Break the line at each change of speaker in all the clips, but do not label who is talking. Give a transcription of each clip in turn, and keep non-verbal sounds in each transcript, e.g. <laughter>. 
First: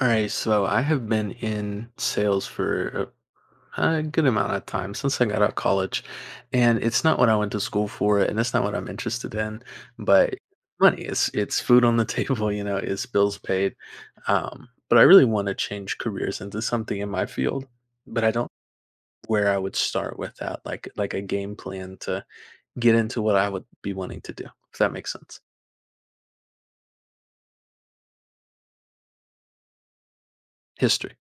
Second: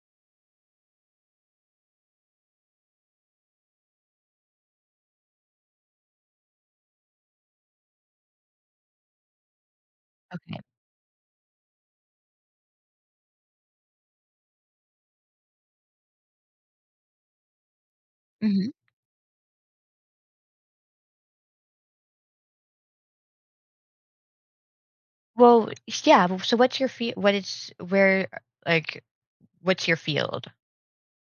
All right, so I have been in sales for a good amount of time since I got out of college, and it's not what I went to school for, and it's not what I'm interested in. But
Okay.
money, it's food on the <laughs> table, it's bills paid. But I really want to change careers into something in my field, but I don't know
Mhm.
where I would start with that, like a game plan to get into what I would be wanting to do, if that makes sense.
Well, yeah, w so what's your field? Like, what's your field?
History,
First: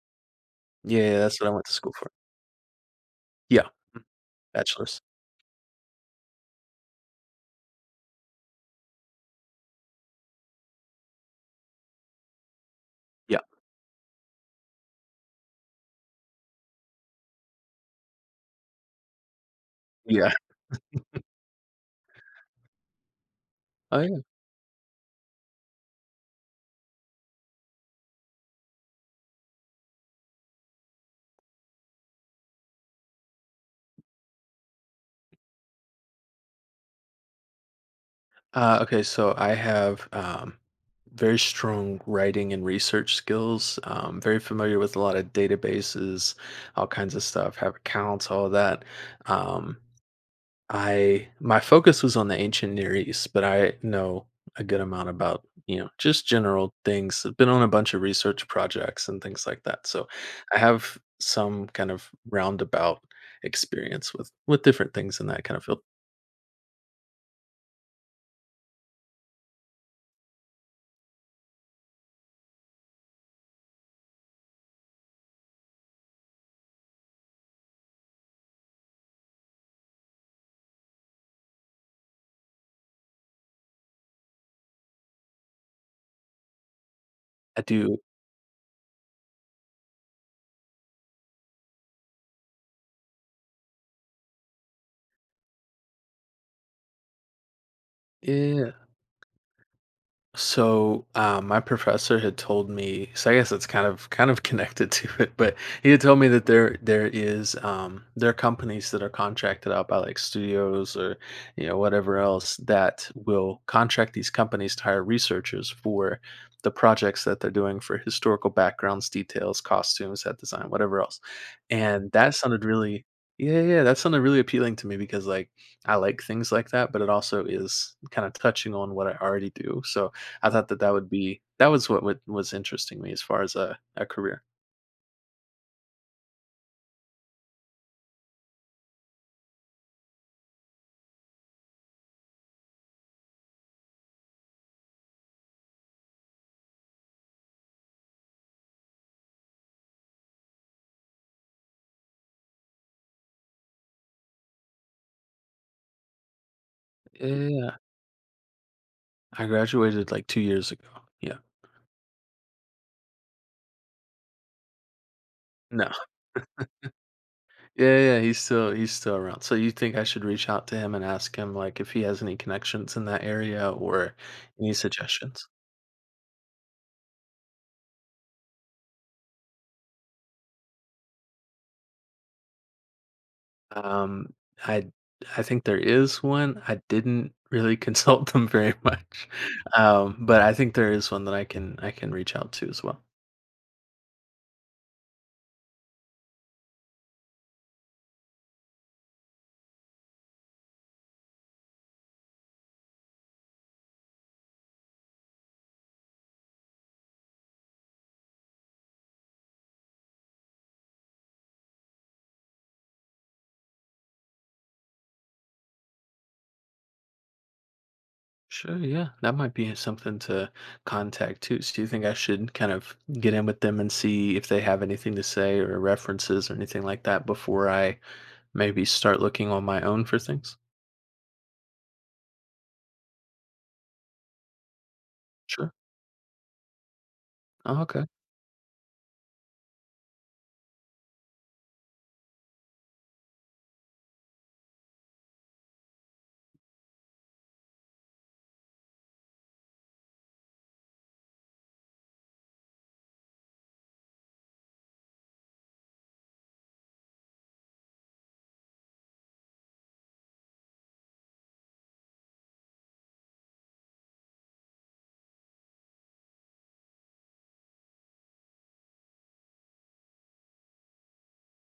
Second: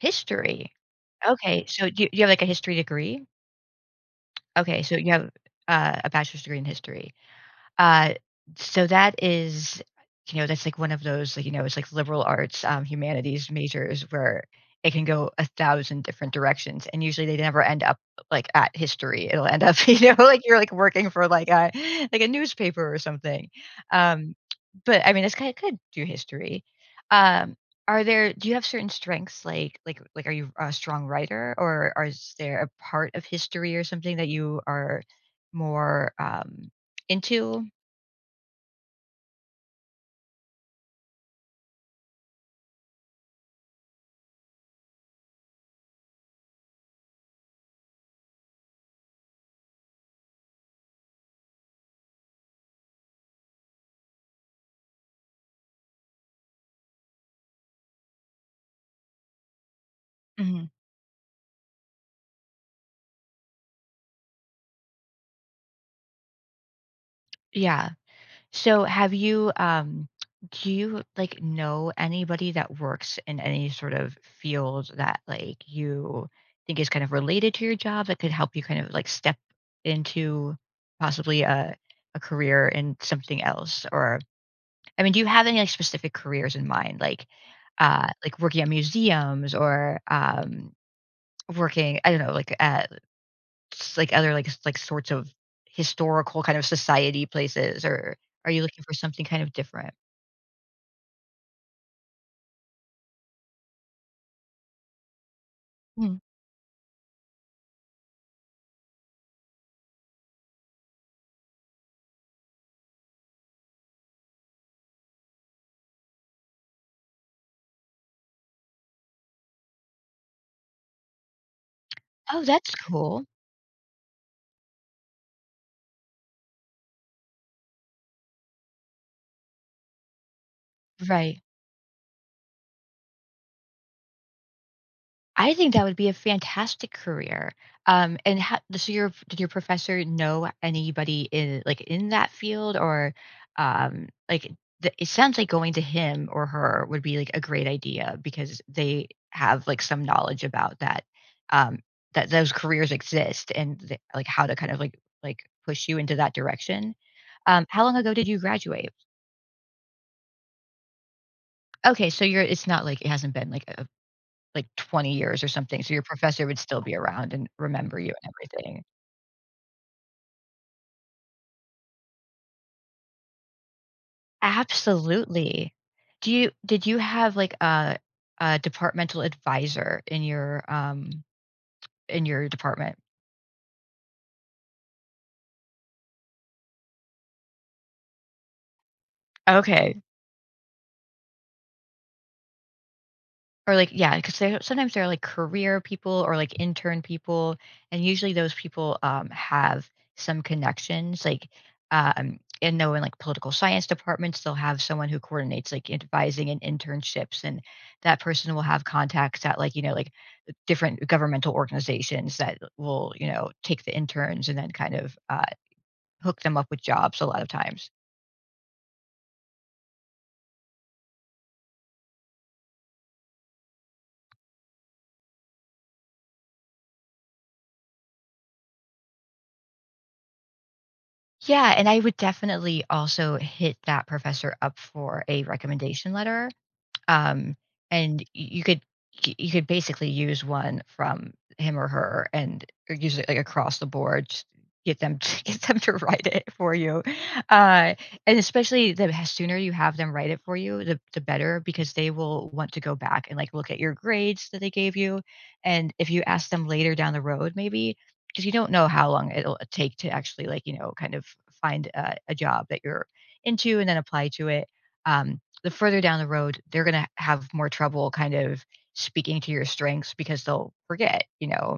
History.
yeah, yeah, that's what I
Okay,
went to
so
school
do you
for.
you have, like, a history degree?
Yeah, Mm,
Okay, so
bachelor's.
you have, a bachelor's degree in history. Uh, so that is, you know, that's like one of those, like, you know, it's like liberal arts,
Yeah,
humanities majors where it can go a thousand different directions, and usually they never end up like at history. It'll end up, <laughs> you know,
yeah.
like you're like working for like a newspaper or something.
Oh, yeah.
Um, but I mean, it's kind of could do history. Um, are there? Do you have certain strengths? Like, are you a strong writer, or are is there a part of history or something that you are more into?
Okay, so I have very strong writing and research skills. Very familiar with a lot of databases, all kinds of stuff. Have accounts, all that. Um, I my focus was on the ancient Near East, but I know a good amount about just general things. I've been on a bunch of research projects and things like that, so I
Mhm.
have some kind of roundabout experience with different things in that kind of field.
Yeah. So have you, do you like know anybody that works in any sort of field that like you think is kind of related to your job that could help you kind of like step into possibly a career in something else? Or I mean, do you have any like specific careers in mind? Like
I do.
like working at museums, or working, I don't know, like at s like, other, like s like, sorts of historical kind of society places, or are you
Yeah.
looking for something kind of different?
So, my professor had told me, so I guess it's kind of <laughs> connected to it, but he had
Mm.
told me that there is there are companies that are contracted out by like studios or you know whatever else that will contract these companies to hire researchers for the projects that they're doing for historical backgrounds, details, costumes, set design, whatever else. And that
Oh,
sounded
that's
really
cool.
yeah, yeah, that sounded really appealing to me because like I like things like that, but it also is kind of touching on what I already do. So I thought that would be
Right.
that was what would was interesting me as far as a career.
I think that would be a fantastic career. And how, so your did your professor know anybody in like in that field? Or like the, it sounds like going to him or her would be like a great idea because they have like some knowledge about that, um, that those careers exist, and like how to kind of like like push you into that direction.
Yeah,
How long ago did you graduate?
I graduated, like, 2 years ago. Yeah.
Okay, so you're it's not like it hasn't been like 20 years or something,
No.
so your professor would still be around and remember
Yeah,
you
yeah,
and everything.
he's still around. So you think I should reach out to him and ask him, like, if he has any connections in that area or any suggestions?
Absolutely. Do you did you have like a departmental advisor in your department?
Um, I I think there is one. I didn't really <laughs> consult them very much,
Okay.
but I think there is one that I can reach out to as well.
Or like yeah, because 'cause sometimes they're like career people or like intern people, and usually those people, have some connections, like, I know in like political science departments, they'll have someone who coordinates like advising and internships, and that person will have contacts at like, you know, like different governmental organizations that will, you know, take the interns and then kind of, hook them up with jobs a lot of times.
Sure, yeah. That might be something to contact too. So do you think I should kind of get in with them and see if they have anything to say or references or anything like that before I maybe start looking on my own for things?
Yeah, and I would definitely also hit that professor up for a
Sure.
recommendation letter. Um,
Oh, okay.
and you could basically use one from him or her, and or use it like across the board. Just get them to, <laughs> get them to write it for you, uh, and especially the sooner you have them write it for you, the better because they will want to go back and like look at your grades that they gave you, and if you ask them later down the road, maybe because you don't know how long it'll take to actually like you know kind of find a job that you're into and then apply to it. Um, the further down the road, they're gonna have more trouble kind of speaking to your strengths because they'll forget, you know?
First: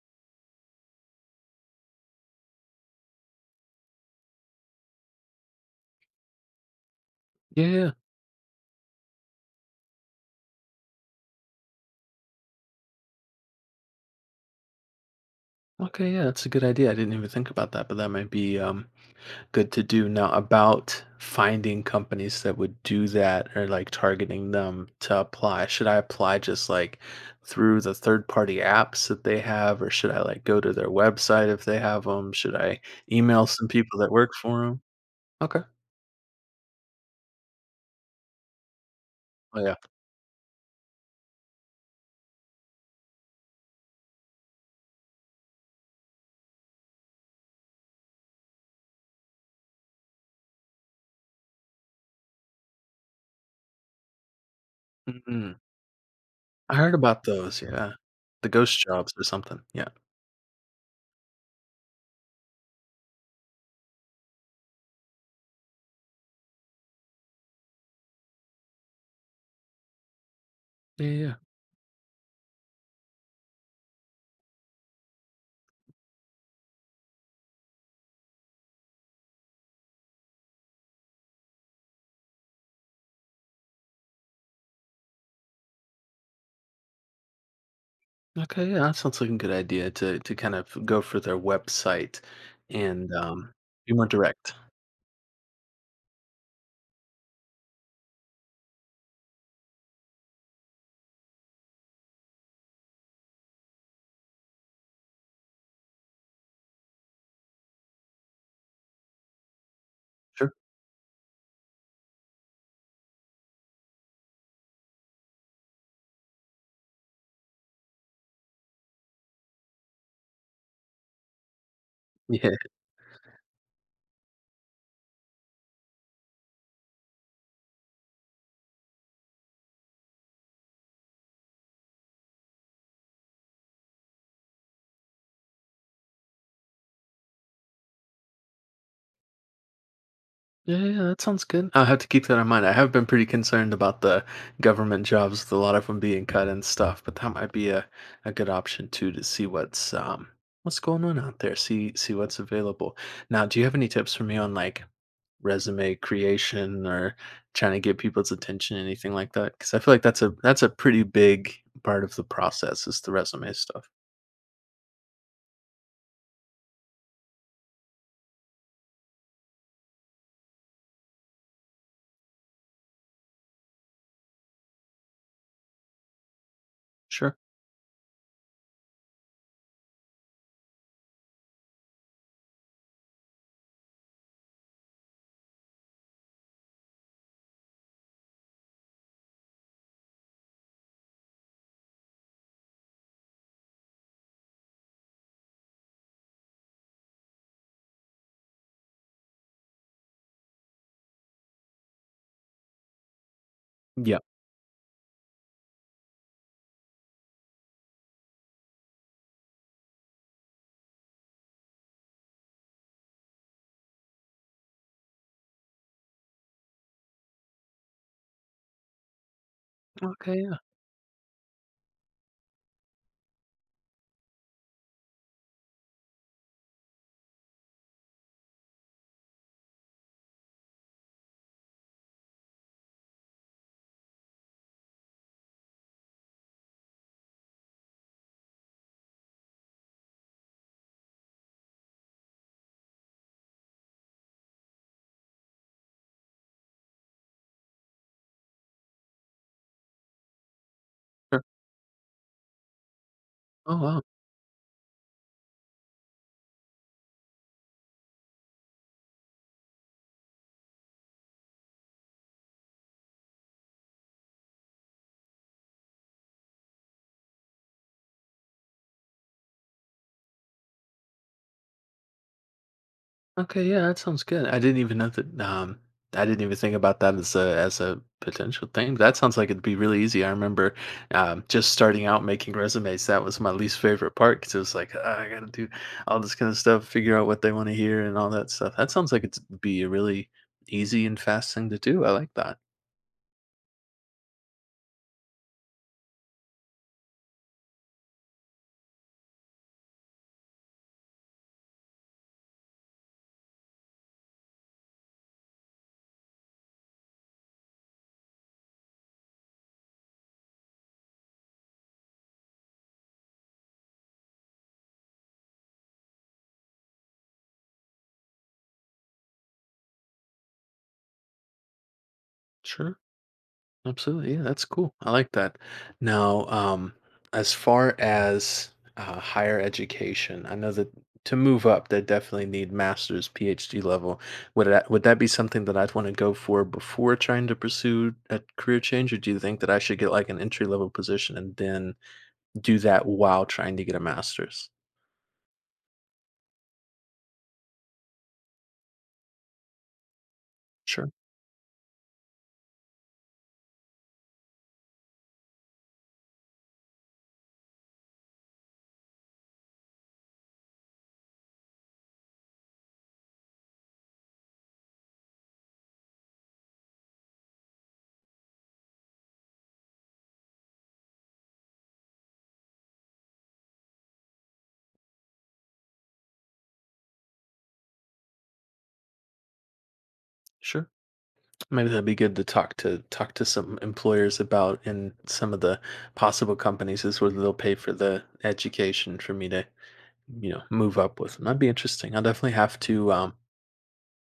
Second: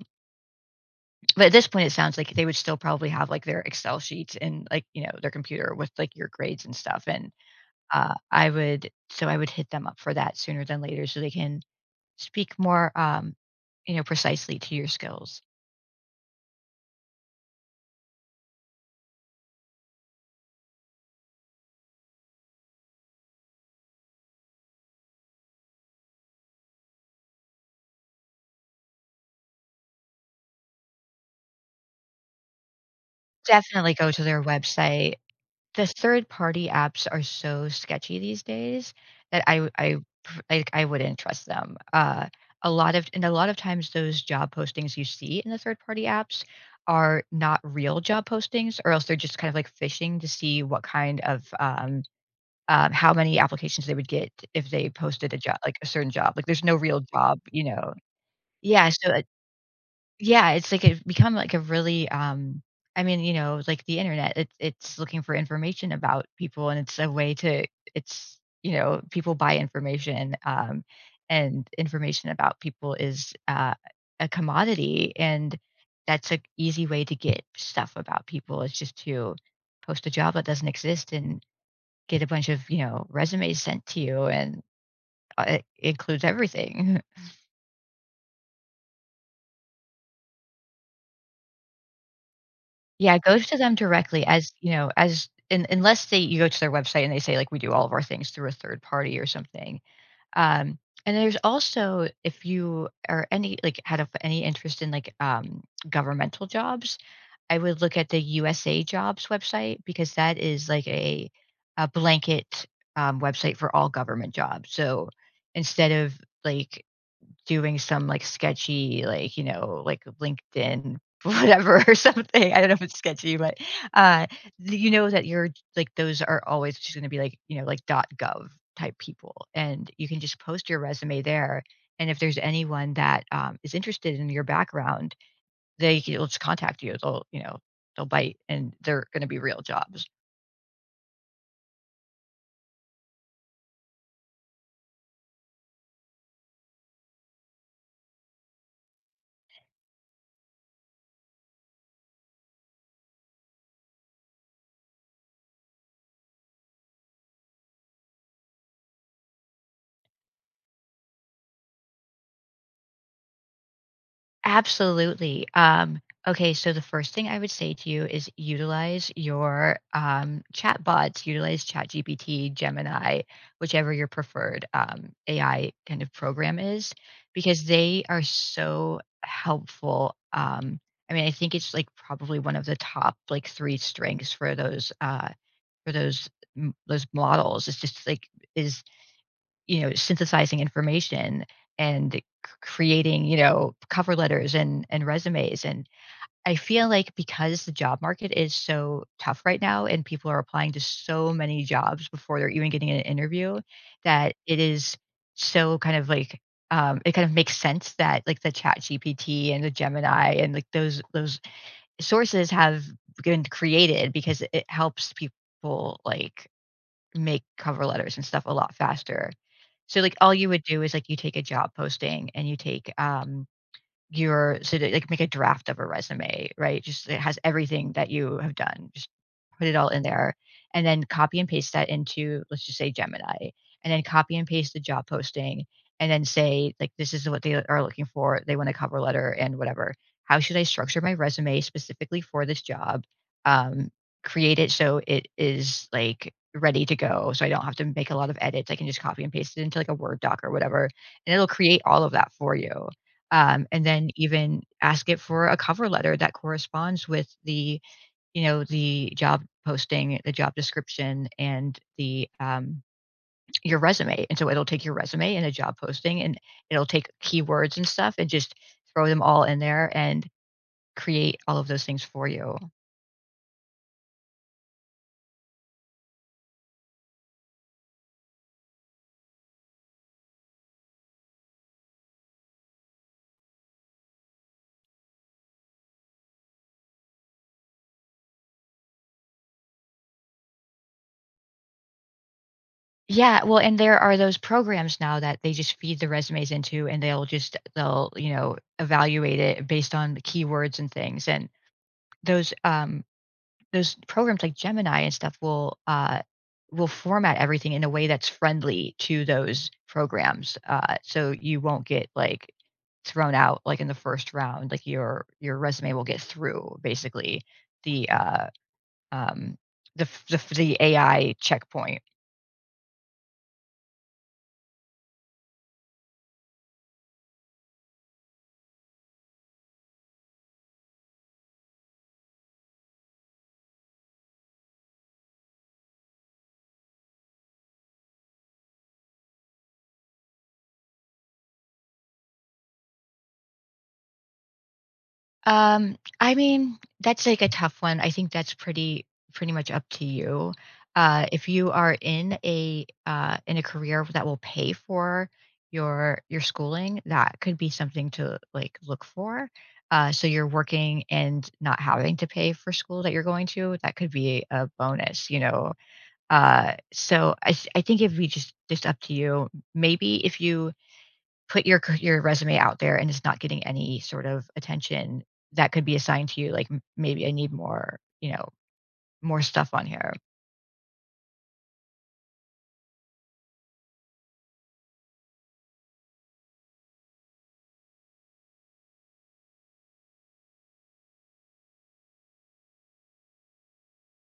But at this point, it sounds like they would still probably have, like, their Excel sheets and, like, you know, their computer with, like, your grades and stuff, and,
Yeah, yeah, yeah.
I would so I would hit them up for that sooner than later so they can speak more, you know, precisely to your skills.
Okay, yeah, that's a good idea. I didn't even think about that, but that might be good to do. Now, about finding companies that would do that or like targeting them to apply, should I apply just like through the third party apps that they have, or should I like go to their website if they have them? Should I email some
Definitely
people
go
that
to
work
their
for them?
website.
Okay.
The third party apps are so sketchy these days that
Oh, yeah.
I wouldn't trust them. A lot of and a lot of times those job postings you see in the third party apps are not real job postings, or else they're just kind of like fishing to see what kind of, how many applications they would get if they posted a job
Mhm.
like a certain job. Like, there's no
I heard
real
about
job,
those.
you
Yeah.
know?
The ghost
Yeah,
jobs
so
or something. Yeah.
yeah, it's like it become like a really I mean, you know, like the internet, it's looking for information about people, and it's a way to it's you know, people buy information,
Yeah. Yeah,
and information about people is a commodity, and that's an easy way to get stuff about people is just to post a job that doesn't exist and get a bunch of, you know, resumes sent to you, and it includes everything. <laughs>
yeah. Okay, yeah, that sounds like a good idea to kind of go for their website and
Yeah, it goes to them
be more
directly as,
direct.
you know, as un unless they you go to their website and they say, like, "We do all of our things through a third party," or something. Um, and there's also if you are any like, had of any interest in, like, governmental jobs, I would look at the USA Jobs website because that
Sure.
is like a blanket, website for all government jobs. So, instead of, like, doing some, like, sketchy, like, you know, like, LinkedIn <laughs> whatever or
Yeah.
something. I don't know if it's sketchy, but, uh, th you know that you're like, those are always just gonna be, like, you know, like, .dot .gov type people, and you can just post your resume there, and if there's anyone that, is interested in your background, they will just contact you. They'll, you know, they'll bite, and they're gonna be real jobs.
Yeah, yeah, yeah, that sounds good. I'll have to keep that in mind. I have been pretty concerned about the government jobs, with a lot of them being cut and stuff, but that might be a good option too to see what's going on out there, see what's available. Now, do you have any tips for me on like resume creation or trying to get people's attention, anything like that? Because I feel like that's a pretty big part of the process is the resume stuff.
Absolutely. Okay, so the first thing I would say to you is utilize your chat bots, utilize ChatGPT, Gemini, whichever your preferred AI kind of program is,
Sure.
because they are so helpful. I mean, I think it's like probably one of the top like three strengths for those for those those models. It's just like is you know, synthesizing information and creating, you know, cover letters and resumes. And I feel like because the job market is so tough right now and people are applying to so many jobs before they're even getting an interview,
Yeah.
that it is so kind of like it kind of makes sense that like the chat gpt and the gemini and like those sources have been created because it helps people like make cover letters and stuff a lot faster. So, like, all
Okay.
you
Yeah.
would do is, like, you take a job posting, and you take, your so that like, make a draft of a resume, right? Just it has everything that you have done. Just put it all in there, and then copy and paste that into, let's just say, Gemini, and then copy and paste the job posting, and then say, like, this is what they are looking for. They want a cover letter and whatever. How should I structure my resume specifically for this job? Um, create it so it is like ready to go, so I don't have to make a lot of edits. I can just copy and paste it into like a Word doc or whatever, and
Sure.
it'll create all of that for you.
Oh
And
wow.
then even ask it for a cover letter that corresponds with the you know, the job posting, the job description, and the your resume. And so it'll take your resume and a job posting, and it'll take keywords and stuff, and just throw them all in there and create all of those things for you.
Okay, yeah, that sounds good. I didn't even know that. I didn't even think about that as a potential thing. That sounds like it'd be really easy. I remember just starting out making resumes. That was my least favorite part because it was like "Ah, I got to do all this kind of stuff, figure out what they want to hear, and all that stuff. That sounds like it'd be a really easy and fast thing to do. I like that.
Yeah, well, and there are those programs now that they just feed the resumes into, and they'll just they'll you know evaluate it based on the keywords and things, and those um those programs like Gemini and stuff will format everything in a way that's friendly to those programs, so you won't get, like, thrown out, like, in the first round, like, your resume will get through basically the, uh, um, the f the f the AI checkpoint.
Sure. Absolutely. Yeah, that's cool. I like that. Now, as far as higher education, I know that to move up, they definitely need master's, PhD level. Would that be something that I'd want to go for before trying to pursue a career change, or do you think that I should get like an entry level position and then do that while trying to get a master's?
I mean, that's like a tough one. I think that's pretty pretty much up to you.
Sure.
If you are in a career that will pay for your schooling, that could be something to like look for. So you're working and not having to pay for school that you're going to. That could be a bonus, you know. I think if we just up to you. Maybe if you put your c your resume out there and it's not getting any sort of attention, that could be assigned to you, like, m maybe I need more, you know, more stuff on here.
Sure. Maybe that'd be good to talk to some employers about in some of the possible companies is where they'll pay for the education for me to you know move up with them. That'd be interesting. I'll definitely have to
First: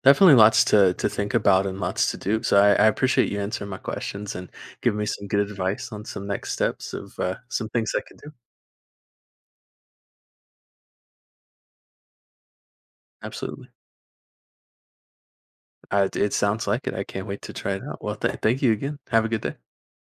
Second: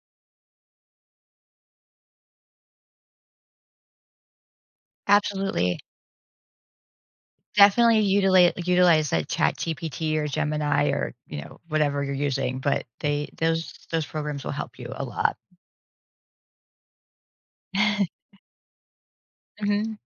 definitely lots to think about and lots to do. So I appreciate you answering my questions and giving me some good
Absolutely.
advice on some next steps of some things
Definitely
I could do.
utilize utilize that ChatGPT or Gemini or, you know, whatever you're using, but they
Absolutely.
those programs will help you a lot.
It it sounds like it. I can't wait to try it out.
<laughs>
Well, thank you again. Have a good day.
Mhm.